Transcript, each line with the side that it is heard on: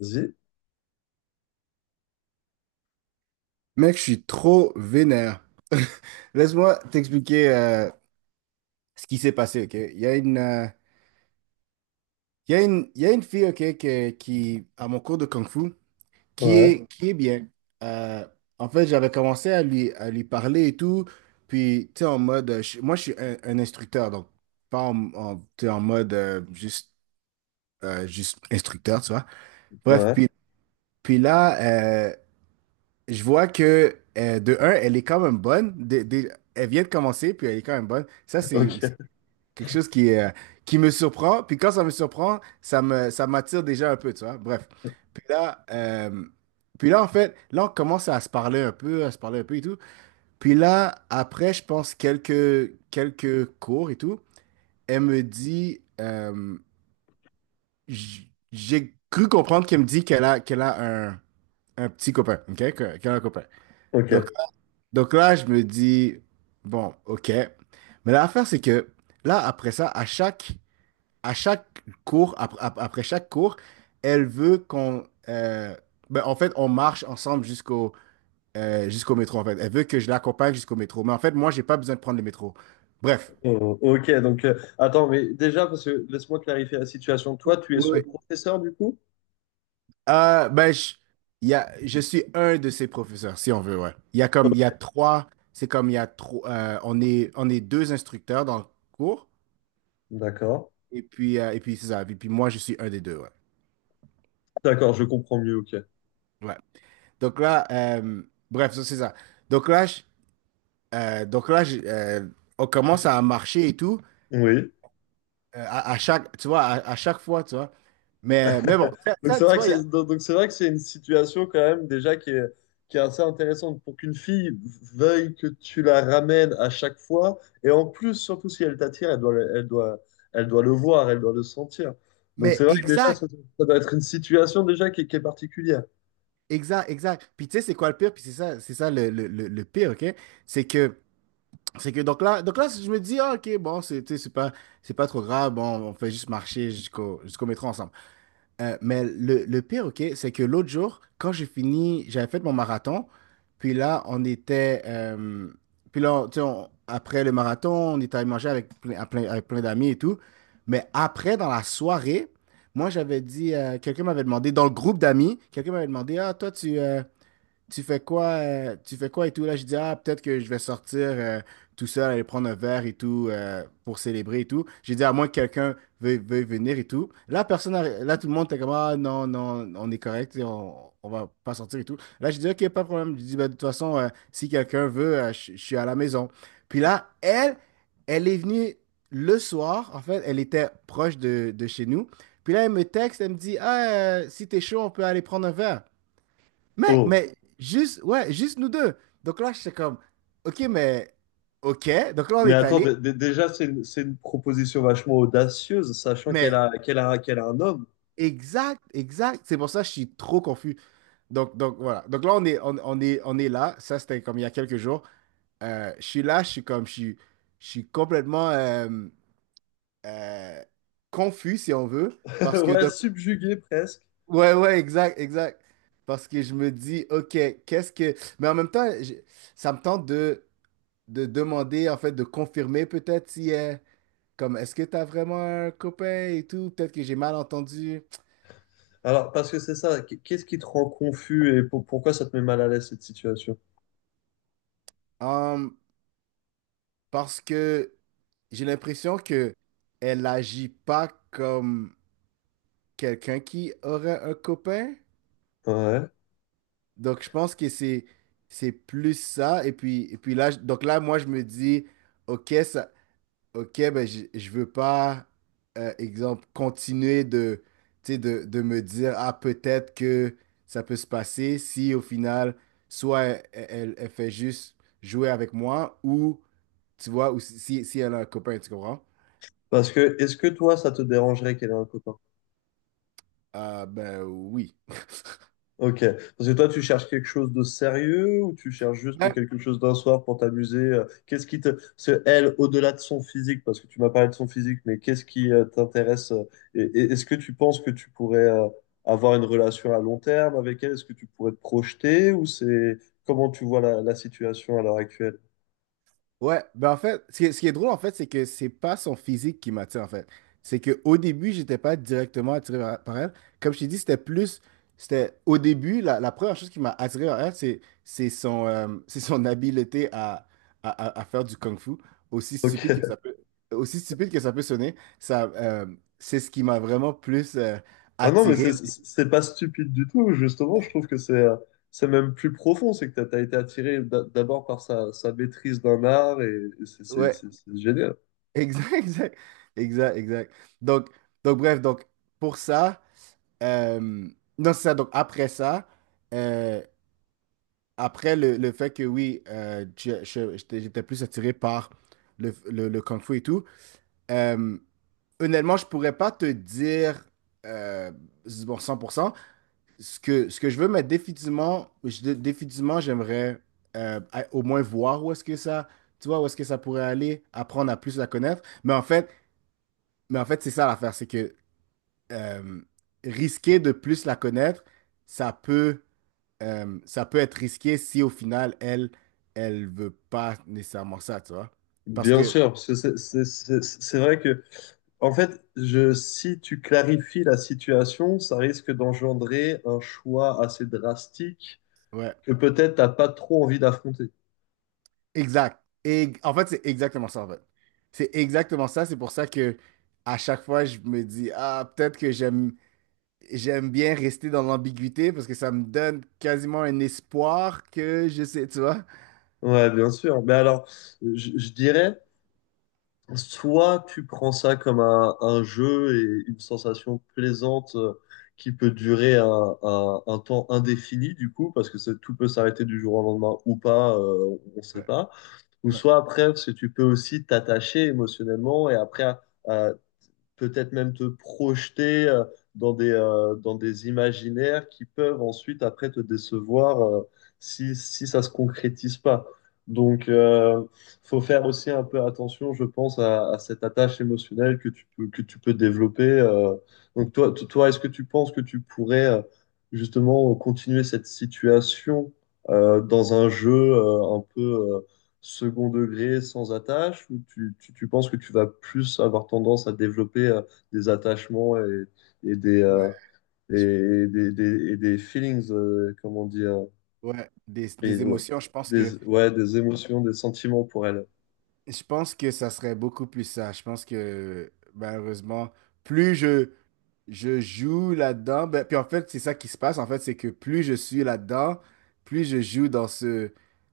left: Vas-y.
right: Mec, je suis trop vénère. Laisse-moi t'expliquer ce qui s'est passé, ok? Il y a une, il y a une, il y a une fille, ok, qui, à mon cours de Kung Fu, qui
left: Ouais,
right: est, qui est bien. Euh, en fait, j'avais commencé à lui parler et tout. Puis, tu sais, en mode, moi, je suis un instructeur, donc pas tu sais, en mode juste, juste instructeur, tu vois? Bref,
left: ouais,
right: puis là, euh, je vois que, de un, elle est quand même bonne. Elle vient de commencer, puis elle est quand même bonne. Ça, c'est
left: ok,
right: quelque chose qui me surprend. Puis quand ça me surprend, ça m'attire déjà un peu, tu vois. Bref. Puis là, euh, puis là, en fait, là, on commence à se parler un peu et tout. Puis là, après, je pense quelques cours et tout, elle me dit, j'ai cru comprendre qu'elle me dit qu'elle a un petit copain, OK? Qu'elle a un copain.
left: ok.
right: Donc, donc là, je me dis, bon, OK. Mais l'affaire, c'est que là, après ça, à chaque cours, après chaque cours, elle veut ben, en fait, on marche ensemble jusqu'au métro, en fait. Elle veut que je l'accompagne jusqu'au métro. Mais en fait, moi, j'ai pas besoin de prendre le métro. Bref.
left: Oh, ok. Donc, attends, mais déjà, parce que laisse-moi clarifier la situation. Toi, tu es
right: Oui,
left: son
right: oui.
left: professeur du coup?
right: Ben, je, il y a, je suis un de ses professeurs, si on veut, ouais. Il y a comme, il y a trois. C'est comme il y a trois. On est deux instructeurs dans le cours.
left: D'accord,
right: Et puis c'est ça. Et puis moi, je suis un des deux, ouais.
left: d'accord, je comprends mieux, ok.
right: Ouais. Donc là, bref, ça, c'est ça. Donc là, donc là, on commence à marcher et tout,
left: Oui.
right: à chaque, tu vois, à chaque fois, tu vois. Mais bon, ça,
left: Donc
right: ça,
left: c'est
right: tu
left: vrai que
right: vois, il y a.
left: c'est donc c'est vrai que c'est une situation quand même déjà qui est assez intéressante pour qu'une fille veuille que tu la ramènes à chaque fois, et en plus surtout si elle t'attire, elle doit le voir, elle doit le sentir. Donc c'est
right: Mais
left: vrai que déjà
right: exact,
left: ça, ça doit être une situation déjà qui est particulière.
right: exact, exact. Puis tu sais, c'est quoi le pire? Puis c'est ça le pire, OK? C'est que, c'est que, donc là, je me dis, ah, OK, bon, tu sais, c'est pas trop grave, bon, on fait juste marcher jusqu'au métro ensemble. Mais le pire, OK, c'est que l'autre jour, quand j'ai fini, j'avais fait mon marathon, puis là, puis là, tu sais, après le marathon, on était allé manger avec plein d'amis et tout. Mais après, dans la soirée, moi, quelqu'un m'avait demandé, dans le groupe d'amis, «Ah, toi, tu fais quoi et tout. Là, je dis, ah, peut-être que je vais sortir tout seul, aller prendre un verre et tout pour célébrer et tout. J'ai dit, à moins que quelqu'un veuille venir et tout. Là, tout le monde était comme, ah, non, non, on est correct, tu sais, on va pas sortir et tout. Là, je dis, ok, pas de problème. Je dis, ben, de toute façon, si quelqu'un veut, je suis à la maison. Puis là, elle est venue le soir, en fait, elle était proche de chez nous. Puis là, elle me texte, elle me dit, ah, si t'es chaud, on peut aller prendre un verre. Mec,
left: Oh.
right: mais juste, ouais, juste nous deux. Donc là, j'étais comme, OK, mais OK. Donc là, on
left: Mais
right: est
left: attends,
right: allé,
left: déjà, c'est une proposition vachement audacieuse, sachant
right: mais
left: qu'elle a un homme.
right: exact, exact. C'est pour ça que je suis trop confus. Donc, voilà. Donc là, on est là. Ça, c'était comme il y a quelques jours. Je suis là, je suis comme, je suis complètement euh, confus, si on veut. Parce que,
left: Ouais,
right: donc,
left: subjugué presque.
right: ouais, ouais, exact, exact. Parce que je me dis, OK, qu'est-ce que. Mais en même temps, ça me tente de. De demander, en fait, de confirmer peut-être si, comme, est-ce que t'as vraiment un copain et tout? Peut-être que j'ai mal entendu.
left: Alors, parce que c'est ça, qu'est-ce qui te rend confus, et pourquoi ça te met mal à l'aise cette situation?
right: Hum, parce que j'ai l'impression que elle agit pas comme quelqu'un qui aurait un copain.
left: Ouais.
right: Donc, je pense que c'est plus ça. Et puis là, donc là, moi, je me dis, OK, ça, OK, ben je veux pas, exemple, continuer de, tu sais, de me dire, ah, peut-être que ça peut se passer si au final, soit elle, elle fait juste jouer avec moi ou, tu vois, ou si elle a un copain, tu comprends?
left: Parce que, est-ce que toi, ça te dérangerait qu'elle ait un copain?
right: Ah, ben oui.
left: Ok. Parce que toi, tu cherches quelque chose de sérieux, ou tu cherches juste
right: Ben,
left: quelque chose d'un soir pour t'amuser? Qu'est-ce qui te... c'est elle, au-delà de son physique, parce que tu m'as parlé de son physique, mais qu'est-ce qui t'intéresse? Est-ce que tu penses que tu pourrais avoir une relation à long terme avec elle? Est-ce que tu pourrais te projeter, ou c'est... Comment tu vois la, la situation à l'heure actuelle?
right: ouais, ben en fait, ce qui est drôle en fait, c'est que c'est pas son physique qui m'attire en fait. C'est que au début, j'étais pas directement attiré par elle. Comme je t'ai dit, c'était au début, la première chose qui m'a attiré par elle, c'est son c'est son habileté à faire du kung-fu, aussi stupide que ça
left: Ok.
right: peut aussi stupide que ça peut sonner, ça c'est ce qui m'a vraiment plus
left: Ah non, mais
right: attiré.
left: c'est pas stupide du tout. Justement, je trouve que c'est même plus profond. C'est que t'as été attiré d'abord par sa, sa maîtrise d'un art, et
right: Ouais,
left: c'est génial.
right: exact, exact, exact, exact. Donc donc bref, donc pour ça. Euh, non, c'est ça. Donc, après ça, euh, après le fait que oui, j'étais plus attiré par le Kung Fu et tout, euh, honnêtement, je pourrais pas te dire euh, bon, 100% ce que je veux, mais définitivement j'aimerais au moins voir où est-ce que ça, tu vois, où est-ce que ça pourrait aller, apprendre à plus la connaître. Mais en fait, c'est ça l'affaire, c'est que euh, risquer de plus la connaître, ça peut. Ça peut être risqué si au final, elle, elle veut pas nécessairement ça, tu vois. Parce
left: Bien
right: que,
left: sûr, parce que c'est vrai que, en fait, je, si tu clarifies la situation, ça risque d'engendrer un choix assez drastique
right: ouais,
left: que peut-être t'as pas trop envie d'affronter.
right: exact. Et en fait, c'est exactement ça, en fait. C'est exactement ça. C'est pour ça que à chaque fois, je me dis, ah, peut-être que j'aime bien rester dans l'ambiguïté parce que ça me donne quasiment un espoir que je sais, tu vois.
left: Ouais, bien sûr. Mais alors, je dirais. Soit tu prends ça comme un jeu et une sensation plaisante qui peut durer un, un temps indéfini, du coup, parce que c'est- tout peut s'arrêter du jour au lendemain ou pas, on ne sait
right: Ouais,
left: pas. Ou
right: ouais,
left: soit après, parce que tu peux aussi t'attacher émotionnellement et après peut-être même te projeter dans des imaginaires qui peuvent ensuite après te décevoir si, si ça se concrétise pas. Donc, faut faire aussi un peu attention, je pense, à cette attache émotionnelle que tu peux développer. Donc, toi, toi, est-ce que tu penses que tu pourrais justement continuer cette situation dans un jeu un peu second degré sans attache, ou tu penses que tu vas plus avoir tendance à développer des attachements et des,
right: ouais.
left: euh,
right: je-
left: et, des, et des feelings, comment on dit,
right: ouais.
left: et,
right: Des émotions, je pense que
left: ouais, des émotions, des sentiments pour elle.
right: ça serait beaucoup plus ça. Je pense que malheureusement, plus je joue là-dedans. Ben, puis en fait, c'est ça qui se passe. En fait, c'est que plus je suis là-dedans, plus je joue dans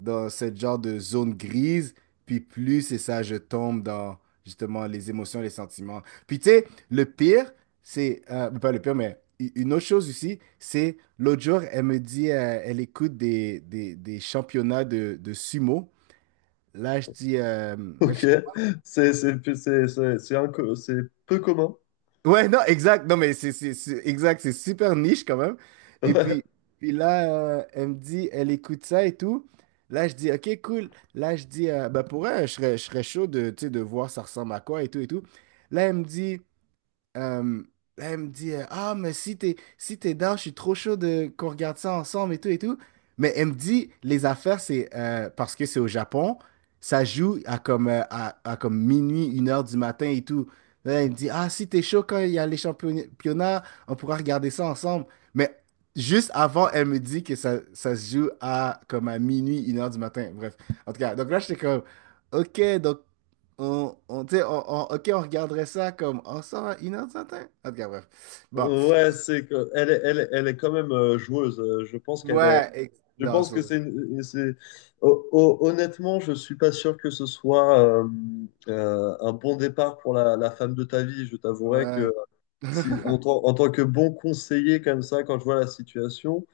right: dans cette genre de zone grise, puis plus c'est ça, je tombe dans justement les émotions, les sentiments. Puis tu sais, le pire, ben, pas le pire, mais une autre chose aussi, c'est l'autre jour, elle me dit, elle écoute des championnats de sumo. Là, je dis. Là,
left: Ok,
right: je
left: c'est c'est peu commun.
right: Ouais, non, exact. Non, mais c'est exact. C'est super niche quand même. Et puis, puis là, euh, elle me dit, elle écoute ça et tout. Là, je dis, OK, cool. Là, je dis, bah, pour elle, je serais chaud de, tu sais, de voir ça ressemble à quoi et tout et tout. Là, euh, elle me dit, Ah, mais si t'es down, je suis trop chaud de qu'on regarde ça ensemble et tout et tout. Mais elle me dit les affaires, c'est parce que c'est au Japon, ça joue à comme, à comme minuit, une heure du matin et tout. Là, elle me dit Ah, si t'es chaud quand il y a les championnats, on pourra regarder ça ensemble. Mais juste avant, elle me dit que ça se joue à comme à minuit, une heure du matin. Bref, en tout cas, donc là, j'étais comme Ok, donc tu sais, ok, on regarderait ça comme oh ça une heure du matin? En tout cas, bref. Bon.
left: Ouais, ouais, c'est que elle est quand même joueuse. Je pense qu'elle est.
right: Ouais,
left: Je
right: non,
left: pense que c'est
right: ça.
left: c'est- honnêtement, je suis pas sûr que ce soit un bon départ pour la, la femme de ta vie. Je t'avouerai
right: Ouais.
left: que si, en tant que bon conseiller comme ça, quand je vois la situation,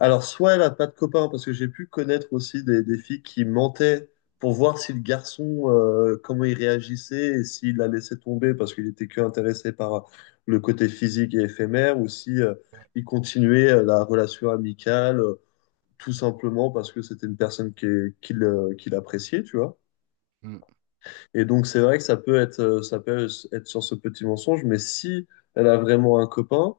left: alors soit elle a pas de copain, parce que j'ai pu connaître aussi des filles qui mentaient pour voir si le garçon comment il réagissait, et s'il la laissait tomber parce qu'il était que intéressé par le côté physique et éphémère, ou si il continuait la relation amicale, tout simplement parce que c'était une personne qui, qui l'appréciait, tu vois.
right: Hmm.
left: Et donc, c'est vrai que ça peut être sur ce petit mensonge, mais si elle a vraiment un copain,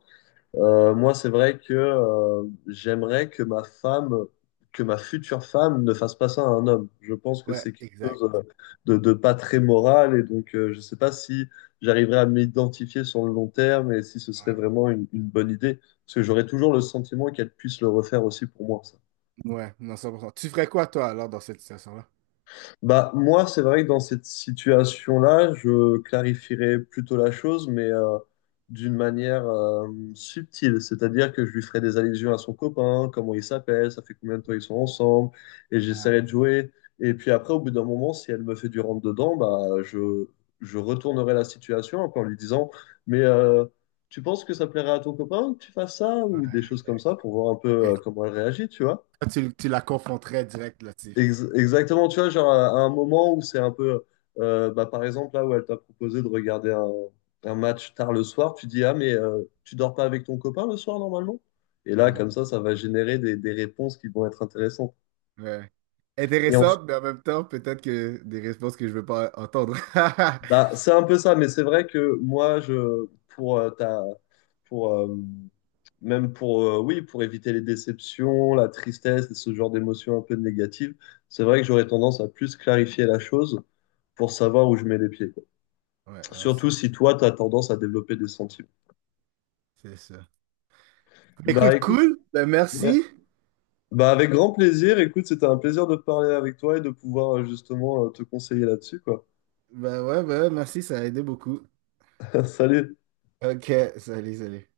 left: moi, c'est vrai que j'aimerais que ma femme, que ma future femme ne fasse pas ça à un homme. Je pense que
right: Ouais,
left: c'est quelque
right: exact.
left: chose de pas très moral, et donc, je sais pas si j'arriverais à m'identifier sur le long terme, et si ce serait
right: Ouais,
left: vraiment une bonne idée, parce que j'aurais toujours le sentiment qu'elle puisse le refaire aussi pour moi.
right: ouais, non, 100%. Tu ferais quoi, toi, alors, dans cette situation-là?
left: Bah, moi, c'est vrai que dans cette situation-là, je clarifierais plutôt la chose, mais d'une manière subtile. C'est-à-dire que je lui ferais des allusions à son copain, comment il s'appelle, ça fait combien de temps ils sont ensemble, et
right: Ah,
left: j'essaierai de jouer. Et puis après, au bout d'un moment, si elle me fait du rentre-dedans, bah, je retournerai la situation en lui disant, mais tu penses que ça plairait à ton copain que tu fasses ça, ou des
right: ouais,
left: choses comme ça, pour voir un
right: ok.
left: peu
right: Ok.
left: comment elle réagit, tu vois.
right: Toi, tu la confronterais direct là-dessus.
left: Exactement, tu vois, genre à un moment où c'est un peu, bah, par exemple, là où elle t'a proposé de regarder un match tard le soir, tu dis, ah, mais tu dors pas avec ton copain le soir normalement? Et là,
right: Hmm.
left: comme ça va générer des réponses qui vont être intéressantes.
right: Ouais.
left: Et ensuite,
right: Intéressante, mais en même temps, peut-être que des réponses que je veux pas entendre.
left: bah, c'est un peu ça, mais c'est vrai que moi, je, pour, ta, pour, même pour, oui, pour éviter les déceptions, la tristesse et ce genre d'émotions un peu négatives, c'est vrai que j'aurais tendance à plus clarifier la chose pour savoir où je mets les pieds.
right: Ouais, non, c'est
left: Surtout
right: ça.
left: si toi, tu as tendance à développer des sentiments.
right: C'est ça.
left: Bah
right: Écoute,
left: écoute,
right: cool. Ben,
left: ouais.
right: merci.
left: Bah, avec grand plaisir. Écoute, c'était un plaisir de parler avec toi et de pouvoir justement te conseiller là-dessus, quoi.
right: Bah ouais, merci, ça a aidé beaucoup.
left: Salut.
right: Ok, salut, salut.